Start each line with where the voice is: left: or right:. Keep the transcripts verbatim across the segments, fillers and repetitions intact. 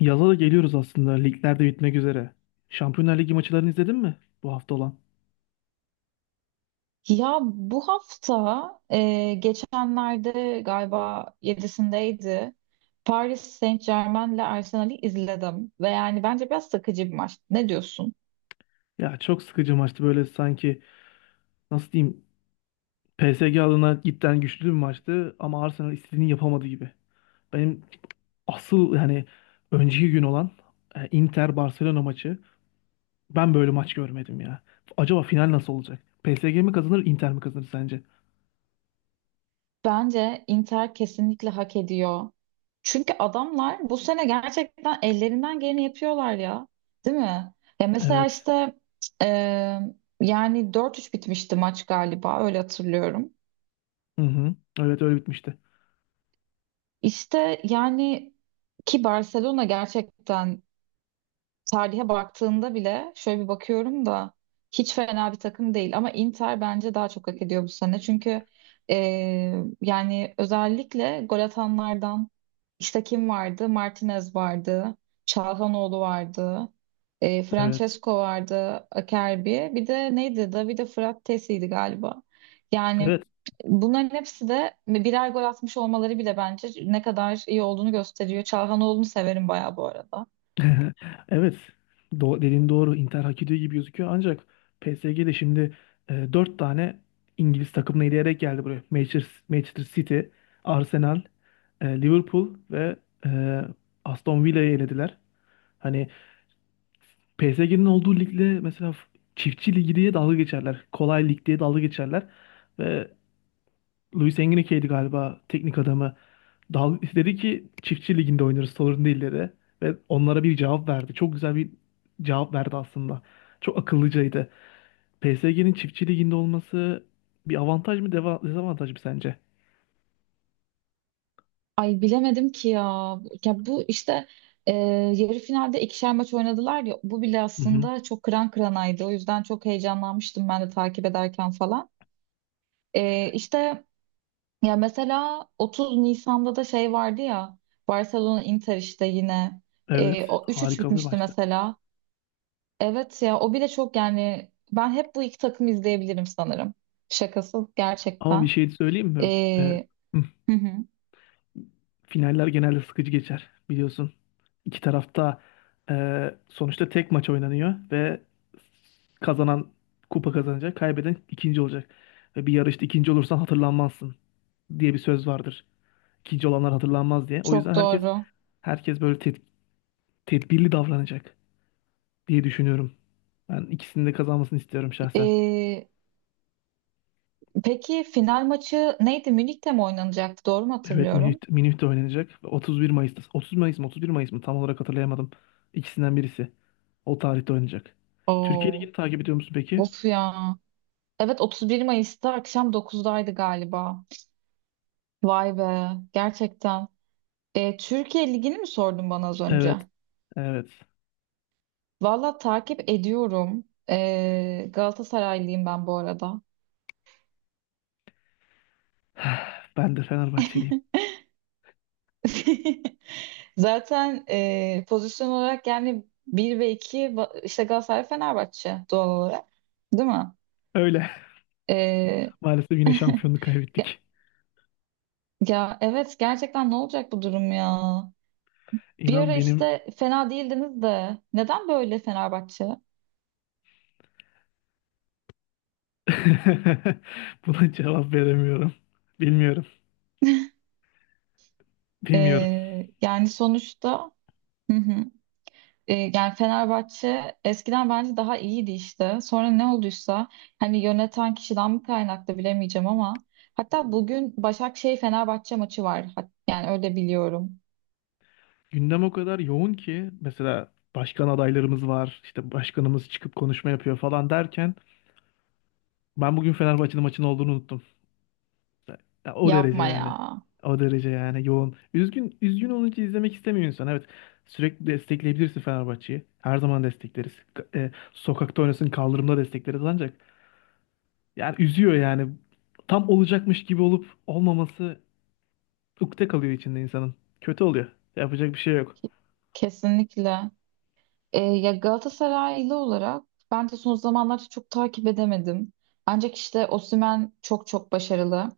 left: Yaza da geliyoruz aslında. Ligler de bitmek üzere. Şampiyonlar Ligi maçlarını izledin mi bu hafta olan?
right: Ya bu hafta e, geçenlerde galiba yedisindeydi Paris Saint-Germain'le Arsenal'i izledim ve yani bence biraz sıkıcı bir maç. Ne diyorsun?
left: Ya çok sıkıcı maçtı böyle sanki, nasıl diyeyim, P S G adına cidden güçlü bir maçtı ama Arsenal istediğini yapamadı gibi. Benim asıl yani önceki gün olan e, Inter Barcelona maçı, ben böyle maç görmedim ya. Acaba final nasıl olacak? P S G mi kazanır, Inter mi kazanır sence?
right: Bence Inter kesinlikle hak ediyor. Çünkü adamlar bu sene gerçekten ellerinden geleni yapıyorlar ya. Değil mi? Ya mesela
left: Evet.
right: işte e, yani dört üç bitmişti maç galiba öyle hatırlıyorum.
left: Hı hı. Evet, öyle bitmişti.
right: İşte yani ki Barcelona gerçekten tarihe baktığında bile şöyle bir bakıyorum da hiç fena bir takım değil ama Inter bence daha çok hak ediyor bu sene. Çünkü e, yani özellikle gol atanlardan işte kim vardı? Martinez vardı, Çalhanoğlu vardı, e,
left: Evet.
right: Francesco vardı, Acerbi. Bir de neydi? Davide Frattesi'ydi galiba. Yani
left: Evet.
right: bunların hepsi de birer gol atmış olmaları bile bence ne kadar iyi olduğunu gösteriyor. Çalhanoğlu'nu severim bayağı bu arada.
left: Evet, do dediğin doğru. Inter hak ediyor gibi gözüküyor. Ancak P S G de şimdi e, dört tane İngiliz takımını eleyerek geldi buraya. Manchester, Manchester City, Arsenal, e, Liverpool ve e, Aston Villa'yı elediler. Hani P S G'nin olduğu ligle mesela f- çiftçi ligi diye dalga geçerler. Kolay lig diye dalga geçerler. Ve Luis Enrique'ydi galiba teknik adamı. Dal dedi ki çiftçi liginde oynarız, sorun değil, dedi. Ve onlara bir cevap verdi. Çok güzel bir cevap verdi aslında. Çok akıllıcaydı. P S G'nin çiftçi liginde olması bir avantaj mı, deva dezavantaj mı sence?
right: Ay bilemedim ki ya. Ya bu işte e, yarı finalde ikişer maç oynadılar ya. Bu bile
left: Hı hı.
right: aslında çok kıran kıranaydı. O yüzden çok heyecanlanmıştım ben de takip ederken falan. E, işte ya mesela otuz Nisan'da da şey vardı ya. Barcelona Inter işte yine.
left: Evet,
right: E, o üç üç
left: harika bir
right: bitmişti
left: maçtı.
right: mesela. Evet ya o bile çok yani ben hep bu iki takım izleyebilirim sanırım. Şakası
left: Ama bir
right: gerçekten.
left: şey söyleyeyim mi? Ee,
right: E,
left: hı
right: hı hı,
left: Finaller genelde sıkıcı geçer, biliyorsun. İki tarafta e, sonuçta tek maç oynanıyor ve kazanan kupa kazanacak, kaybeden ikinci olacak. Ve bir yarışta ikinci olursan hatırlanmazsın diye bir söz vardır. İkinci olanlar hatırlanmaz diye. O yüzden
right: çok
left: herkes
right: doğru.
left: herkes böyle ted- tedbirli davranacak diye düşünüyorum. Ben ikisinin de kazanmasını istiyorum şahsen.
right: E, Peki final maçı neydi? Münih'te mi oynanacaktı? Doğru mu
left: Evet,
right: hatırlıyorum?
left: Minüt, Minüt'te oynanacak. otuz bir Mayıs'ta. otuz Mayıs mı, otuz bir Mayıs mı tam olarak hatırlayamadım. İkisinden birisi. O tarihte oynanacak. Türkiye
right: Oo,
left: Ligi'ni takip ediyor musun peki?
right: of ya. Evet otuz bir Mayıs'ta akşam dokuzdaydı galiba. Vay be gerçekten. E, Türkiye Ligi'ni mi sordun bana az önce?
left: Evet, evet.
right: Valla takip ediyorum. E, Galatasaraylıyım ben bu arada.
left: Ben de Fenerbahçeliyim.
right: Zaten e, pozisyon olarak yani bir ve iki va- işte Galatasaray Fenerbahçe doğal olarak değil mi?
left: Öyle.
right: E,
left: Maalesef yine şampiyonluğu kaybettik.
right: ya evet gerçekten ne olacak bu durum ya? Bir
left: İnan,
right: ara
left: benim
right: işte fena değildiniz de neden böyle Fenerbahçe?
left: buna cevap veremiyorum. Bilmiyorum. Bilmiyorum.
right: Ee, yani sonuçta hı hı. Ee, yani Fenerbahçe eskiden bence daha iyiydi işte. Sonra ne olduysa hani yöneten kişiden mi kaynaklı bilemeyeceğim ama hatta bugün Başakşehir Fenerbahçe maçı var. Hat- Yani öyle biliyorum.
left: Gündem o kadar yoğun ki, mesela başkan adaylarımız var. İşte başkanımız çıkıp konuşma yapıyor falan derken ben bugün Fenerbahçe'nin maçın olduğunu unuttum. Ya o derece
right: Yapma ya.
left: yani. O derece yani, yoğun. Üzgün üzgün olunca izlemek istemiyor insan. Evet. Sürekli destekleyebilirsin Fenerbahçe'yi. Her zaman destekleriz. K- e, sokakta oynasın, kaldırımda destekleriz ancak yani üzüyor yani. Tam olacakmış gibi olup olmaması ukde kalıyor içinde insanın. Kötü oluyor. Yapacak bir şey yok.
right: Kesinlikle. Ee, ya Galatasaraylı olarak ben de son zamanlarda çok takip edemedim. Ancak işte Osimhen çok çok başarılı.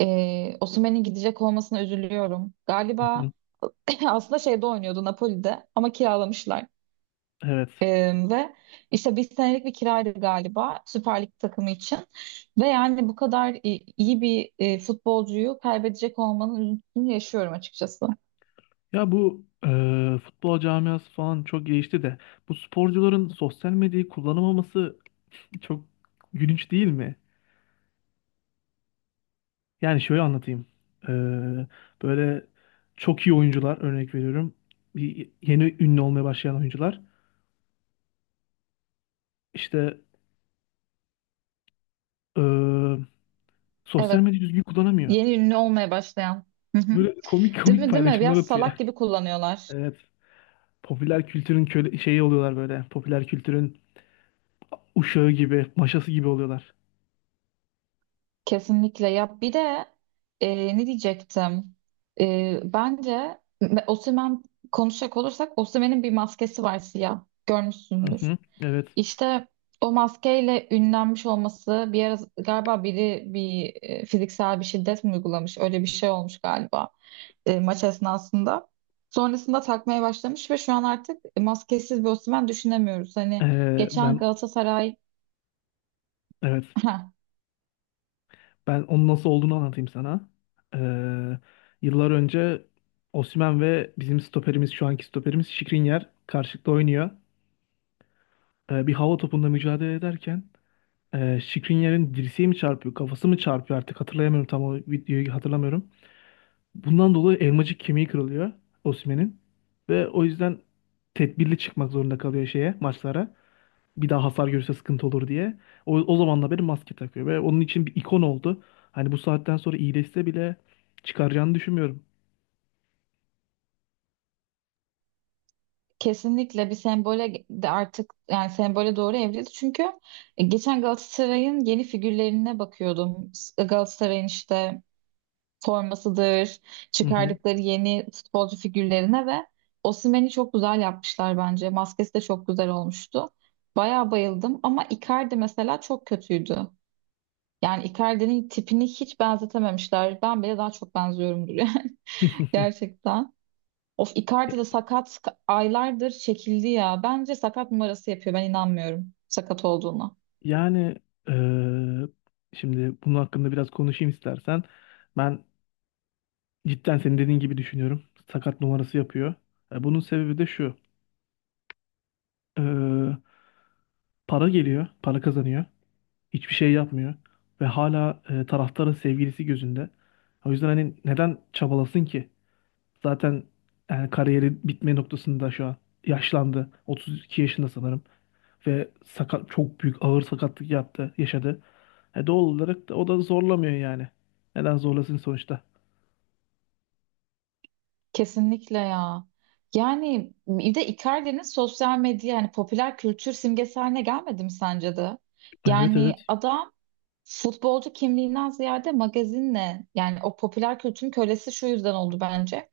right: Ee, Osimhen'in gidecek olmasına üzülüyorum.
left: Hı hı.
right: Galiba aslında şeyde oynuyordu Napoli'de ama kiralamışlar.
left: Evet.
right: Ee, ve işte bir senelik bir kiraydı galiba Süper Lig takımı için. Ve yani bu kadar i- iyi bir e, futbolcuyu kaybedecek olmanın üzüntüsünü yaşıyorum açıkçası.
left: Ya bu e, futbol camiası falan çok gelişti de bu sporcuların sosyal medyayı kullanamaması çok gülünç değil mi? Yani şöyle anlatayım. Ee, Böyle çok iyi oyuncular, örnek veriyorum. Bir yeni ünlü olmaya başlayan oyuncular işte ee, sosyal
right: Evet,
left: medyayı düzgün kullanamıyor.
right: yeni ünlü olmaya başlayan. Hı hı.
left: Böyle komik
right: Değil
left: komik
right: mi değil mi?
left: paylaşımlar
right: Biraz
left: atıyor.
right: salak gibi kullanıyorlar.
left: Evet. Popüler kültürün köle şeyi oluyorlar böyle. Popüler kültürün uşağı gibi, maşası gibi oluyorlar.
right: Kesinlikle ya bir de e, ne diyecektim. E, bence me- Osimhen konuşacak olursak Osimhen'in bir maskesi var siyah
left: Hı
right: görmüşsündür.
left: hı. Evet.
right: İşte o maskeyle ünlenmiş olması bir ara galiba biri bir e, fiziksel bir şiddet mi uygulamış öyle bir şey olmuş galiba e, maç esnasında. Sonrasında takmaya başlamış ve şu an artık maskesiz bir Osimhen düşünemiyoruz. Hani
left: Ee,
right: geçen
left: ben
right: Galatasaray.
left: evet. Ben onun nasıl olduğunu anlatayım sana. Ee, Yıllar önce Osimhen ve bizim stoperimiz, şu anki stoperimiz Skriniar karşılıklı oynuyor. Ee, bir hava topunda mücadele ederken e, Skriniar'ın dirseği mi çarpıyor, kafası mı çarpıyor artık hatırlayamıyorum, tam o videoyu hatırlamıyorum. Bundan dolayı elmacık kemiği kırılıyor Osimhen'in ve o yüzden tedbirli çıkmak zorunda kalıyor şeye, maçlara, bir daha hasar görürse sıkıntı olur diye. O, o zamandan beri maske takıyor ve onun için bir ikon oldu. Hani bu saatten sonra iyileşse bile çıkaracağını düşünmüyorum.
right: Kesinlikle bir sembole de artık yani sembole doğru evrildi. Çünkü e, geçen Galatasaray'ın yeni figürlerine bakıyordum. Galatasaray'ın işte formasıdır,
left: Hı hı.
right: çıkardıkları yeni futbolcu figürlerine ve Osimhen'i çok güzel yapmışlar bence. Maskesi de çok güzel olmuştu. Bayağı bayıldım ama Icardi mesela çok kötüydü. Yani Icardi'nin tipini hiç benzetememişler. Ben bile daha çok benziyorumdur yani gerçekten. Of,
left: E,
right: Icardi de sakat aylardır çekildi ya. Bence sakat numarası yapıyor. Ben inanmıyorum sakat olduğuna.
left: Yani eee, şimdi bunun hakkında biraz konuşayım istersen. Ben cidden senin dediğin gibi düşünüyorum. Sakat numarası yapıyor. E, bunun sebebi de şu. Eee, Para geliyor, para kazanıyor. Hiçbir şey yapmıyor. Ve hala e, taraftarın sevgilisi gözünde. O yüzden hani neden çabalasın ki? Zaten yani kariyeri bitme noktasında şu an. Yaşlandı. otuz iki yaşında sanırım. Ve sakat, çok büyük ağır sakatlık yaptı, yaşadı. E doğal olarak da o da zorlamıyor yani. Neden zorlasın sonuçta?
right: Kesinlikle ya. Yani bir de Icardi'nin sosyal medya yani popüler kültür simgesi haline gelmedi mi sence de?
left: Evet,
right: Yani
left: evet.
right: adam futbolcu kimliğinden ziyade magazinle yani o popüler kültürün kölesi şu yüzden oldu bence.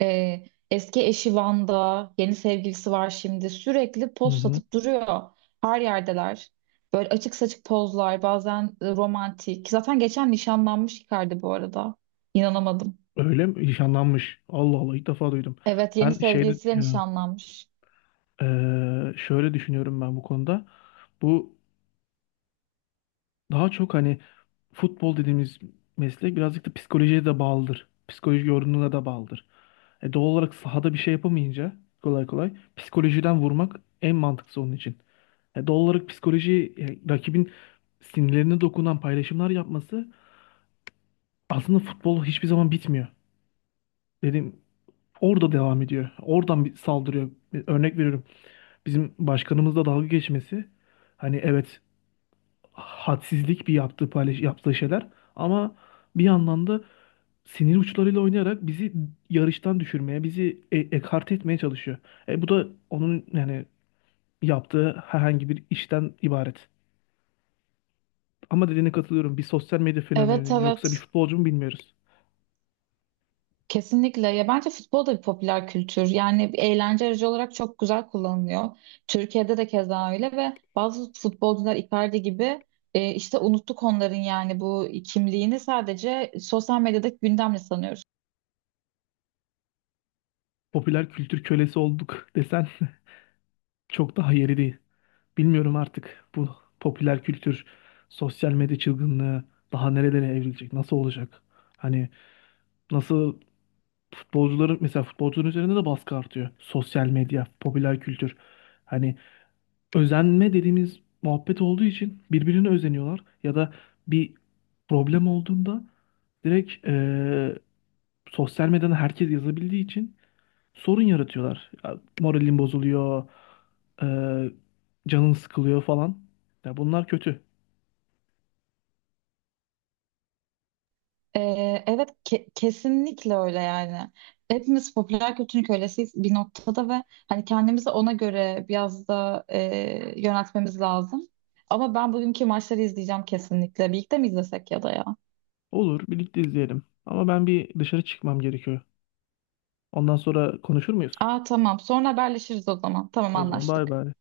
right: Ee, eski eşi Van'da, yeni sevgilisi var şimdi. Sürekli
left: Hı
right: poz
left: hı.
right: satıp duruyor. Her yerdeler. Böyle açık saçık pozlar, bazen e, romantik. Zaten geçen nişanlanmış Icardi bu arada. İnanamadım.
left: Öyle mi? Nişanlanmış. Allah Allah, ilk defa duydum.
right: Evet, yeni
left: Ben şeyde
right: sevgilisiyle nişanlanmış.
left: eee, şöyle düşünüyorum ben bu konuda. Bu Daha çok hani futbol dediğimiz meslek birazcık da psikolojiye de bağlıdır. Psikoloji yorumuna da bağlıdır. E, doğal olarak sahada bir şey yapamayınca kolay kolay psikolojiden vurmak en mantıklısı onun için. E, doğal olarak psikoloji, e, rakibin sinirlerine dokunan paylaşımlar yapması, aslında futbol hiçbir zaman bitmiyor. Dedim, orada devam ediyor. Oradan bir saldırıyor. E, Örnek veriyorum. Bizim başkanımızla dalga geçmesi. Hani evet, hadsizlik bir yaptığı paylaş, yaptığı şeyler ama bir yandan da sinir uçlarıyla oynayarak bizi yarıştan düşürmeye, bizi e ekarte etmeye çalışıyor. E, bu da onun yani yaptığı herhangi bir işten ibaret. Ama dediğine katılıyorum. Bir sosyal medya
right: Evet,
left: fenomeni mi yoksa bir
right: evet.
left: futbolcu mu bilmiyoruz.
right: Kesinlikle. Ya bence futbol da bir popüler kültür. Yani bir eğlence aracı olarak çok güzel kullanılıyor. Türkiye'de de keza öyle ve bazı futbolcular Icardi gibi e, işte unuttuk onların yani bu kimliğini sadece sosyal medyadaki gündemle sanıyoruz.
left: Popüler kültür kölesi olduk desen çok daha yeri değil. Bilmiyorum artık bu popüler kültür, sosyal medya çılgınlığı daha nerelere evrilecek, nasıl olacak? Hani nasıl, futbolcuların mesela, futbolcuların üzerinde de baskı artıyor. Sosyal medya, popüler kültür. Hani özenme dediğimiz muhabbet olduğu için birbirine özeniyorlar ya da bir problem olduğunda direkt eee, sosyal medyadan herkes yazabildiği için sorun yaratıyorlar. Ya, moralin bozuluyor, eee canın sıkılıyor falan. Ya, bunlar kötü.
right: E, evet ke- kesinlikle öyle yani. Hepimiz popüler kültürün kölesiyiz bir noktada ve hani kendimizi ona göre biraz da e, yöneltmemiz lazım. Ama ben bugünkü maçları izleyeceğim kesinlikle. Birlikte mi izlesek ya da ya?
left: Olur, birlikte izleyelim. Ama ben bir dışarı çıkmam gerekiyor. Ondan sonra konuşur muyuz?
right: Aa, tamam. Sonra haberleşiriz o zaman. Tamam,
left: O zaman bay
right: anlaştık.
left: bay.